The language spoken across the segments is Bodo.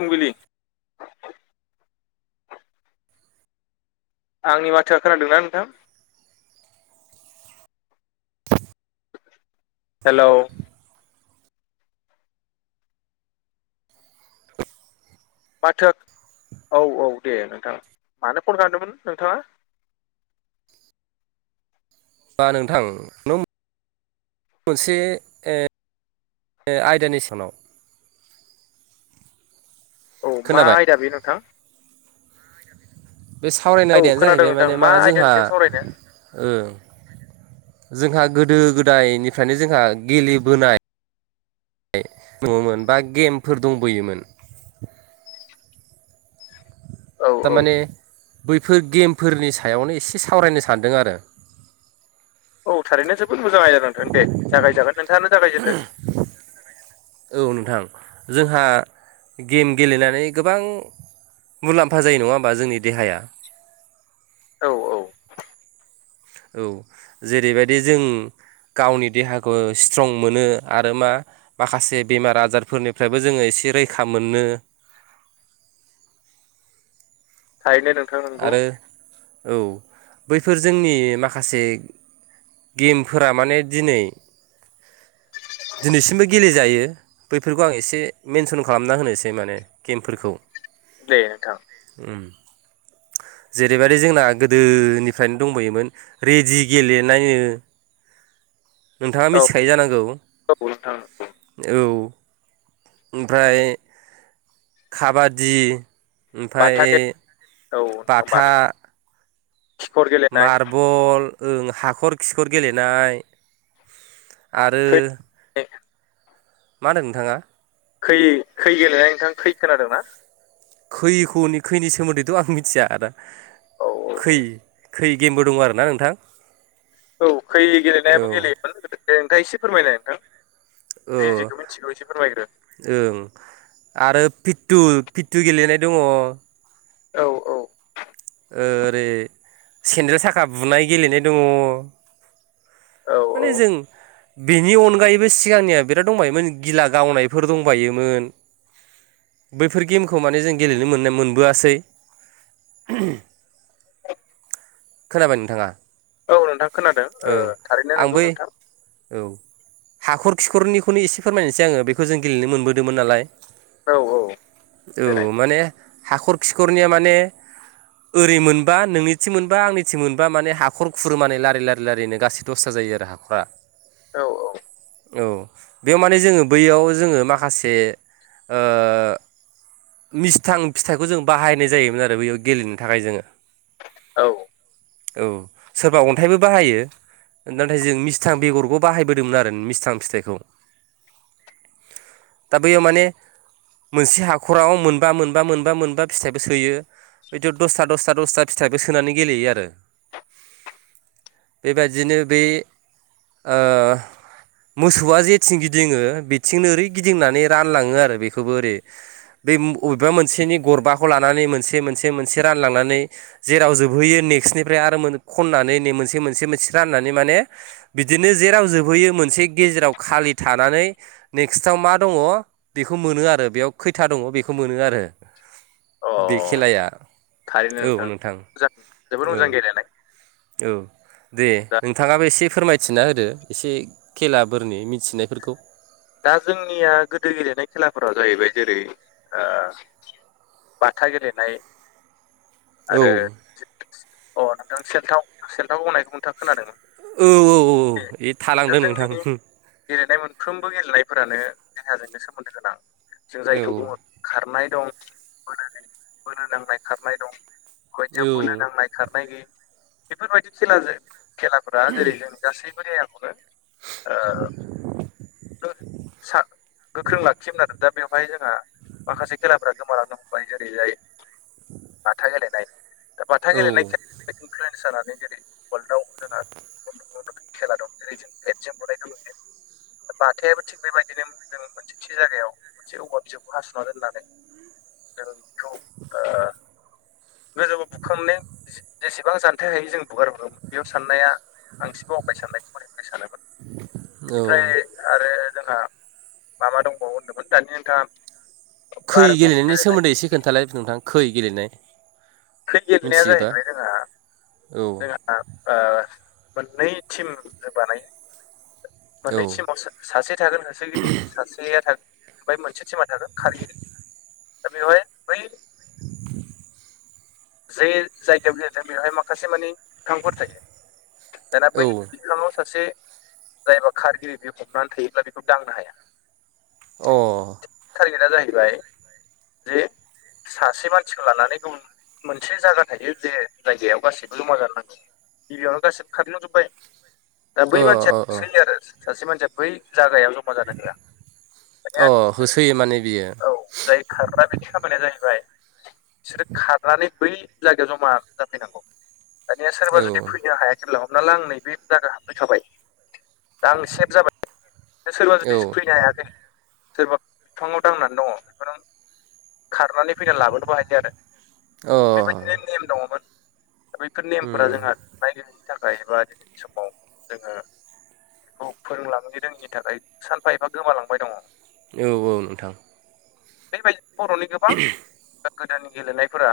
फुंबिलि आंनि बाथ्रा खोनादों ना नोंथां? हेलौ। माथो औ औ दे नोंथां। मानो फन खालामदोंमोन नोंथाङा? बा नोंथां। मोनसे आयदानि सानाव औ मा खोनाबाय आयदा बे नोंथां। बे सावरायनाय औ आयदायानो खोनादों जाहैबाय नोंथां माने मा आयदानि जोंहा सायाव सावरायनो ओ जोंहा गोदो गोदाइनिफ्रायनो जोंहा गेलेबोनाय दङमोन, बा गेमफोर दंबोयोमोन। औ औ थारमाने बैफोर गेमफोरनि सायावनो एसे सावरायनो सानदों आरो औ थारैनो जोबोद मोजां आयदा जादों नोंथां दे जागायजागोन नोंथांआनो जागायजेनदो औ नोंथां जोंहा गेम गेलेनानै गोबां मुलाम्फा जायो नङा होमबा जोंनि देहाया औ औ औ जेरैबायदि जों गावनि देहाखौ स्ट्रं मोनो आरो मा माखासे बेमार आजारफोरनिफ्रायबो जोङो एसि रैखा मोनो थारैनो नोंथां नंगौ आरो औ बैफोर जोंनि माखासे गेमफोरा माने दिनै दिनैसिमबो गेलेजायो बैफोरखौ आं एसे मेनसन खालामना होनोसै माने गेमफोरखौ दे नोंथां उम जेरैबायदि जोंना गोदोनिफ्रायनो दंबोयोमोन रेदि गेलेनायो [inaudible] नोंथांआ औ मिथिखायो जानांगौ औ नोंथां औ ओमफ्राय खाबादि बाथा गे आमफ्राय औ नोंथां बाथा खिखर गेलेनाय मारबल ओं हाखर खिखर गेलेनाय आरो [inaudible] मा होनदों नोंथांआ? खै खै गेलेनाय नोंथां खै खोनादों ना? खैखौनि खैनि सोमोन्दैथ' आं मिथिआ आदा औ खै खै गेमबो दं आरो ना नोंथां औ खै औ गेलेनायाबो गेलेयोमोन गोेदो नोंथा एसे फोरमायनाय नोंथां औ जि जिखौ मिथिगौ एसे फोरमायग्रो ओं आरो फिटु फिटु गेलेनाय दङो औ औ ओरै सेन्देल साखा बुनाय गेलेनाय दङ औ औ माने जों बेनि अनगायैबो सिगांनिआ बिराद दंबायोमोन गिला गावनायफोर दंबायोमोन बैफोर गेमखौ माने जों गेलेनो मोननाय मोनबोआसै उम खोनाबाय नोंथांआ? औ नोंथां खोनादों ओ थारैनो आं बै नंगौ नोंथां औ हाखर खिखरनिखौनो एसे फोरमायनोसै आङो बेखौ जों गेलेनो मोनबोदोंमोन नालाय औ औ देनाय औ माने हाखर खिखरनिआ माने ओरै मोनबा नोंनिथिं मोनबा आंनिथिं मोनबा माने हाखर खुरो माने लारि लारि लारिनो गासै दसथा जायो आरो बा औ औ औ बेयाव माने जोङो बैयाव जोङो माखासे ओ मिस्थां फिथाइखौ जों बाहायनाय जायोमोन आरो बेयाव गेलेनो थाखाय जोङो औ औ सोरबा अन्थाइबो बाहायो नाथाय जों मिस्थां बेगरखौ बाहायबोदोंमोन आरो मिस्थां फिथाइखौ दा बैयाव माने मोनसे हाखराव मोनबा मोनबा मोनबा मोनबा फिथाइबो सोयो बिदु दसथा दसथा दसथा फिथाइबो सोनानै गेलेयो आरो बेबादिनो बे ओ मोसौआ जेथिं गिदिङो बेथिंनो ओरै गिदिंनानै रानलाङो आरो बेखौबो ओरै बे अबेबा मोनसेनि गरबाखौ लानानै मोनसे मोनसे मोनसे रानलांनानै जेराव जोबहैयो नेक्निफ्राय आरो खननानै मोनसे मोनसे मोनसे राननानै माने बिदिनो जेराव जोबहैयो मोनसे गेजेराव खालि थानानै नेक्स्टआव मा दङ बेखौ मोनो आरो बेयाव खैथा दङ बेखौ मोनो आरो अ बे खेलाया थारैनो नोंथां मोजां जोबद औ मोजां गेलेनाय। औ दे दा नोंथाङाबो एसे फोरमायथिना होदो एसे खेलाफोरनि मिथिनायफोरखौ दा जोंनिया गोदो गेलेनाय खेलाफोरा जाहैबाय जेरै ओ बाथा गेलेनाय औ आरो अ नोंथां सेलथाव सेलथाव गावनायखौ नोंथां खोनादों औ औ औ इ थालांदो जोंनि नोंथां गेलेनाय मोनफ्रोमबो गेलेनायफोरानो देहाजोंनो सोमोन्दो गोनां जों औ जायखौ बुङो खारनाय दं बोलो नांनाय खारनाय दं बायदिया औ बोनो नांनाय खारनाय गैयै बेफोरबायदि खेलाजों खेलाफोरा जेरै जों गासैबो देहाखौनो [inaudible] ओ सा गोख्रों लाखियोमोन आरो दा बेवहाय जोंहा माखासे खेलाफोरा गोमालांनो हमबाय जेरै जाय बाथा गेलेनाय दा बाथा औ गेलेनाय इनफ्लुयेन्स जानानै जेरै वर्ल्ड आव जोंहा गुबुन गुबुन रोखोम खेला दं जेरै जों बेदजों बुनायखौ नुयो बाथायाबो थिग बेबायदिनो जों मोनसे थि जायगायाव मोनसे औवा बिजौखौ हासना दोननानै जों बेखौ ओ गोजौआव बुखांनाय जेसेबां जानथाय हायो जों बुगारबोमोन बेयाव साननाया आं एसे बावबाय साननायखौ बोरै बोरै सानोमोन औ बेनिफ्राय आरो जोंहा मा मा दंबावो होनदोंमोन दानि नोंथाङा खै आरो गल गेलेनायनि गेलेनाय सोमोन्दै एसे खोन्थालाय नोंथां खै गेलेनाय। खै गेलेनाया मिथियोबा जाहैबाय जोंहा औ जोंहा ओ मोननै टिम जों बानायो औ मोननै टिमाव सासे थागोन [unintelligible] सासेया थागोन ओमफ्राय मोनसे टिमा [unintelligible] खारगिरि दा बेवहाय बै [inaudible] जे जायगायाव गेलेदों बेवहाय माखासे माने बिफांफोर थायो दाना औ बै हालामाव सासे जायबा खारगिरि बि हमनानै थायोब्ला बेखौ दांनो हाया अ थारगेदा जाहैबाय जे सासे मानसिखौ लानानै गुबुन मोनसे जायगा थायो जे जायगायाव गासिबो जमा जानो नांगौ गिबियावनो गासिबो खारलांजोब्बाय दा बै अ मानसिया अ अ होसोयो आरो सासे मानसिया बै जागायाव जमा जानो होआ अ दानिया होसोयो माने बियो औ जाय खारग्रा बेनि खामानिया जाहैबाय बिसोरो खारनानै बै जगायाव जमा जाफैनांगौ दानिया सोरबा औ जुदि फैनो हायाखैब्ला हमना ला आं नैबे जायगा हाबबाय खाबाय दा आं सेभ जाबाय सोरबा औ जुदि फैनो हायाखै सोरबा बिफाङाव दांनानै दङ बिफोराव खारनानै फैनानै लाबोनोबो हायो आरो अ बेबायदिनो नेम दङमोन दा बैफोर नेमफोरा उम जोंहा नायगिरनायनि थाखाय एबा दिनैनि समाव जोङो बेखौ फोरोंलांनो रोङि नि थाखाय सानफा एफा गोमालांबाय दङ नोंगौ औ नोंथां बेबायदि बर'नि गोबां गोदोनि गेलेनायफोरा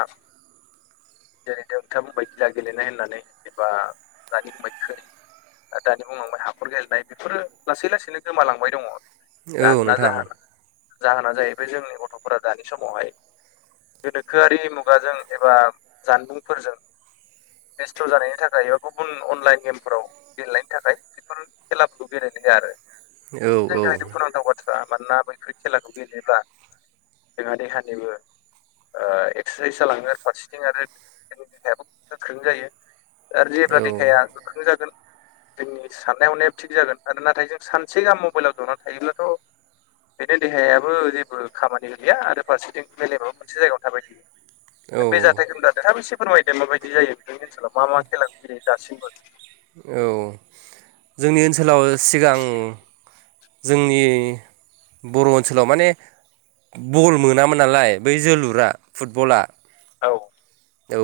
जेरै नोंथाङा बुंंबाय गिला गेलेनाय होननानै एबा दानि बुंबाय खै दानि बुंबाय हाखर गेलेनाय बेफोरो लासै लासै लासैनो गोमालांबाय दङ औ मानोना नोंथां जोंहा जाहोना जाहैबाय जोंनि गथ'फोरा दानि समावहाय गोनोखोआरि मुगाजों एबा जानबुंफोरजों बेस्थ जानायनि थाखाय एबा गुबुन अनलाइन गेमफोराव गेलेनायनि थाखाय बेफोर खेलाफोरखौ गेलेनाय जाया आरो औ द जोंनि थाखाय औ दुखुनांथाव बाथ्रा मानोना बैफोर खेलाखौ गेलेब्ला जोंहा देहानिबो एक्सारसाइस जालाङो आरो फारसेथिं आरो जोंनि देहायाबो गोख्रों जायो आरो जेब्ला औ देहाया गोख्रों जागोन जोंनि साननाय हनायाबो थिग जागोन आरो नाथाय जों सानसे गाहाम मबाइलाव जना थायोब्लाथ बेनो देहायाबो जेबो खामानि गैया आरो फारसेथिं मेलेबाबो मोनसे जायगायावनो थाबाय थायो बे औ जाथायखौनो थाब एसे फोरमायदो माबायदि जायो नोंथनि ओनसोलाव मा मा खेला गेलेयो दासिमबो औ जोंनि ओनसोलाव सिगां जोंनि बर' ओनसोलाव माने बल मोनामोन नालाय बै जोलुरा फुटबला औ औ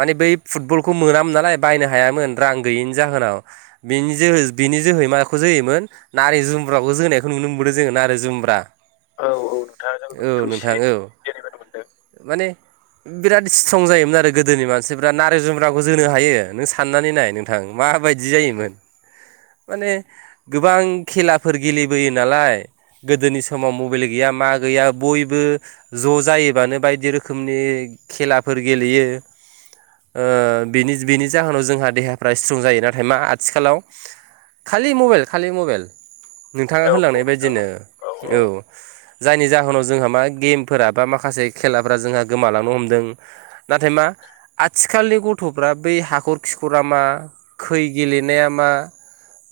माने बै फुटबलखौ मोनामोन नालाय बायनो हायामोन रां गैयिनि जाहोनाव बेनि जोहै बिनि जोहै माखौ जोहोमोन नारै जुम्ब्राखौ जोनायखौ नुनो मोनदों जोङो नारें जुम्ब्रा औ नोंथाङा जोंबो औ बेखौ एसे नोंथां औ गेलेबोनो मोनदों माने बिराद फसं जायोमोन आरो गोदोनि मानसिफ्रा नारें जुमग्राखौ जोनो हायो नों साननानै नाय नोंथां माबायदि जायोमोन [inaudible] माने गोबां खेलाफोर गेलेबोयो नालाय गोदोनि समाव मबाइल गैया मा गैया बयबो ज' जायोबानो बायदि रोखोमनि खेलाफोर गेलेयो बिनि बेनि जाहोनाव जोंहा देहाफ्रा स्ट्रं जायो नाथाय मा आथिखालाव खालि मबाइल खालि मबाइल नोंथाङा औ होलांनाय नोंथां बायदिनो औ जायनि जाहोनाव जोंहा मा गेमफोरा बा माखासे खेलाफोरा जोंहा गोमालांनो हमदों नाथाय मा आथिखालनि गथ'फ्रा बै हाखर खिखरा मा खै गेलेनाया मा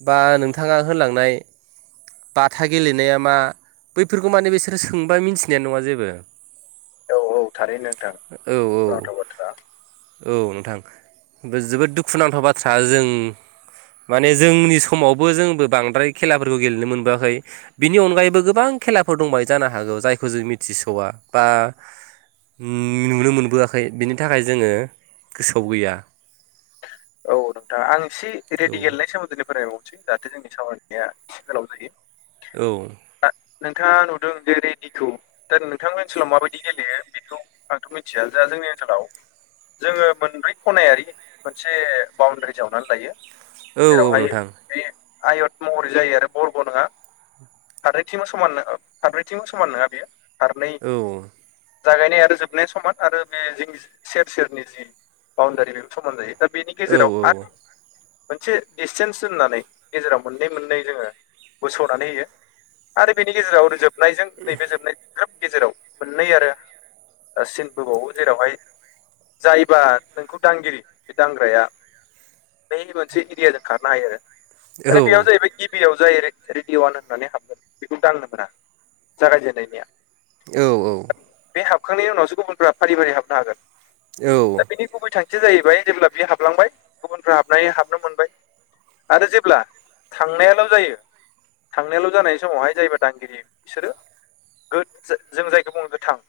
बा नोंथाङा होलांनाय बाथा गेलेनाया मा बैफोरखौ माने बिसोरो सोंबा मिन्थिनाया नङा जेबो औ औ थारैनो नोंथां औ औ बावथाव बाथ्रा औ नोंथां बे जोबोद दुखुुनांथाव बाथ्रा जों माने जोंनि समावबो जोंबो बांद्राय खेलाफोरखौ गेलेनो मोनबोआखै बिनि अनगायैबो गोबां खेलाफोर दंबाय जानो हागौ जायखौ जों मिथिस'या बा नुनो मोनबोआखै बिनि थाखाय जोङो गोसोआव गैया औ नोंथाङा आं एसे रेडि औ गेलेनाय सोमोन्दै फरायबावदों जाहाथे जोंनि सावरायनाया एसे गोलाव जायो औ दा नोंथाङा नुदों ज रेडिखौ दा नोंथांनि ओनसोलाव माबायदि गेलेयो बेखौ आंथ' मिथिया जोंहा जोंनि ओनसोलाव जोङो मोनब्रै खनायारि मोनसे बाउणडारि जावनानै लायो औ औ जेरावहाय नोंथां बे आयत महरै जायो आरो बरग' नङा फारनैथिंबो समान नङा बेयो फारथिंबो समान नङा बेयो फारनै औ जागायनाय आरो जोबनाय समान आरो बे जों सेर सेरनि जि बाउणडारि बेबो समान जायो दा बेनि औ गेजेराव आरो मोनसे डिसटेन्स दोननानै गेजेराव मोननै मोननै जोङो बोसावनानै होयो आरो बेनि गेजेरावनो जोबनायजों नैबे जोबनाय ग्रोब गेजेराव मोननै आरो सिनबोबावो जेरावहाय जायबा नोंखौ दांगिरि बे दांग्राया बै मोनसे एरियाजों खारनो हायो आरो औ दा बेयाव जाहैबाय टिभियाव जाय रेडिअ' वान होननानै हाबगोन बेखौ दांनो मोना जागायजेननायनिया। औ औ बे हाबखांनायनि उनावसो गुबुनफ्रा फारि फारि हाबनो हागोन। दा औ बेनि गुबै थांखिया जाहैबाय जेब्ला बियो हाबलांबाय गुबुनफ्रा हाबनानै हाबनो मोनबाय। आरो जेब्ला थांनायाल' जायो थांनायाल' जानाय समावहाय जायबा दांगिरि बिसोरो गोद जों जायखौ बुङो गोथां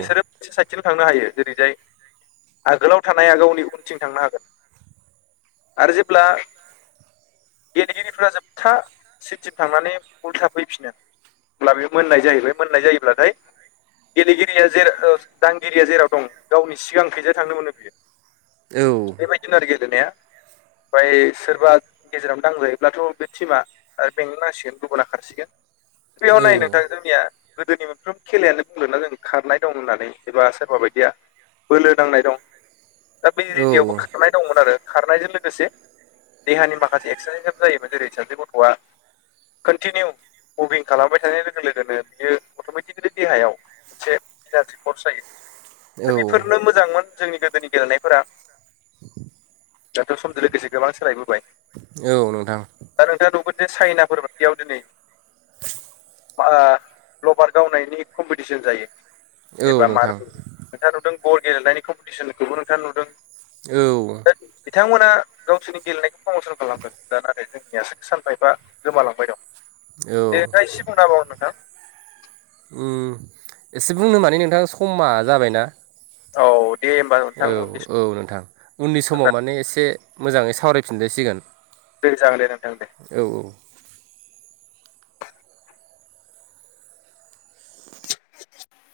बिसोरो मोनसे साइटथिल' थांनो हायो जेरैजाय आगोलाव थानाय आगाव उनथिं थांनो हागोन। आरो जेब्ला गेलेगिरिफोरा जोबथा सिनसिम थांनानै उल्था फैफिनो अब्ला बे मोननाय जायो बे मोननाय जायोब्लाथाय गेलेगिरिया जेराव दांगिरिया जेराव दं गावनि सिगां खैजाय थांनो मोनो बियो। औ बेबायदिनो आरो गेलेनाया ओमफ्राय सोरबा गेजेरावनो दांजायोब्लाथ' बे टिमा आरो बेंनो नांसिगोन गुबुना खारसिगोन बेयाव नाय नोंथां जोंनिया गोदोनि मोनफ्रोम खेलायानो बुंदों ना जों खारनाय दं होननानै एबा सोरबा बायदिया बोलो नांनाय दं। दा बे रेडिअबो खारनाय दंमोन आरो खारनायजों लोगोसे देहानि माखासे एक्सारसाइस जायोमोन जेरै सासे गथ'आ कन्टिनिउ मभिं खालामबाय थानाय लोगो लोगोनो बियो अटमेटिकेलि देहायाव मोनसे इनारजि कर्स जायो दा बेफोरनो मोजांमोन जोंनि गोदोनि गेलेनायफोरा। दाथ' समजों लोगोसे गोबां सोलायबोबाय। औ नोंथां। दा नोंथाङा नुबबो चाइनाफोर बायदियाव दिनै लभार गावनायनि कम्पिटिसन जायो औ एबा नोंथां मारबल नोंथाङा नुदों बल गेलेनायनि कम्पिटिसनखौबो नोंथाङा नुदों। औ दा बिथांमोना गावसोरनि गेलेनायखौ प्रमसन खालामदों दा नाथाय जों जोंनियासो सानफा एफा गोमालांबाय दं औ दे दा एसे बुंना होबाव नोंथां। एसे बुंनो माने नोंथां समा जाबायना। औ दे होमबा औ नोंथां उननि औ नोंथां उननि सम समाव माने एसे मोजाङै सावरायफिनजायसिगोन। दे जागोन दे नोंथां दे। औ औ [inaudible]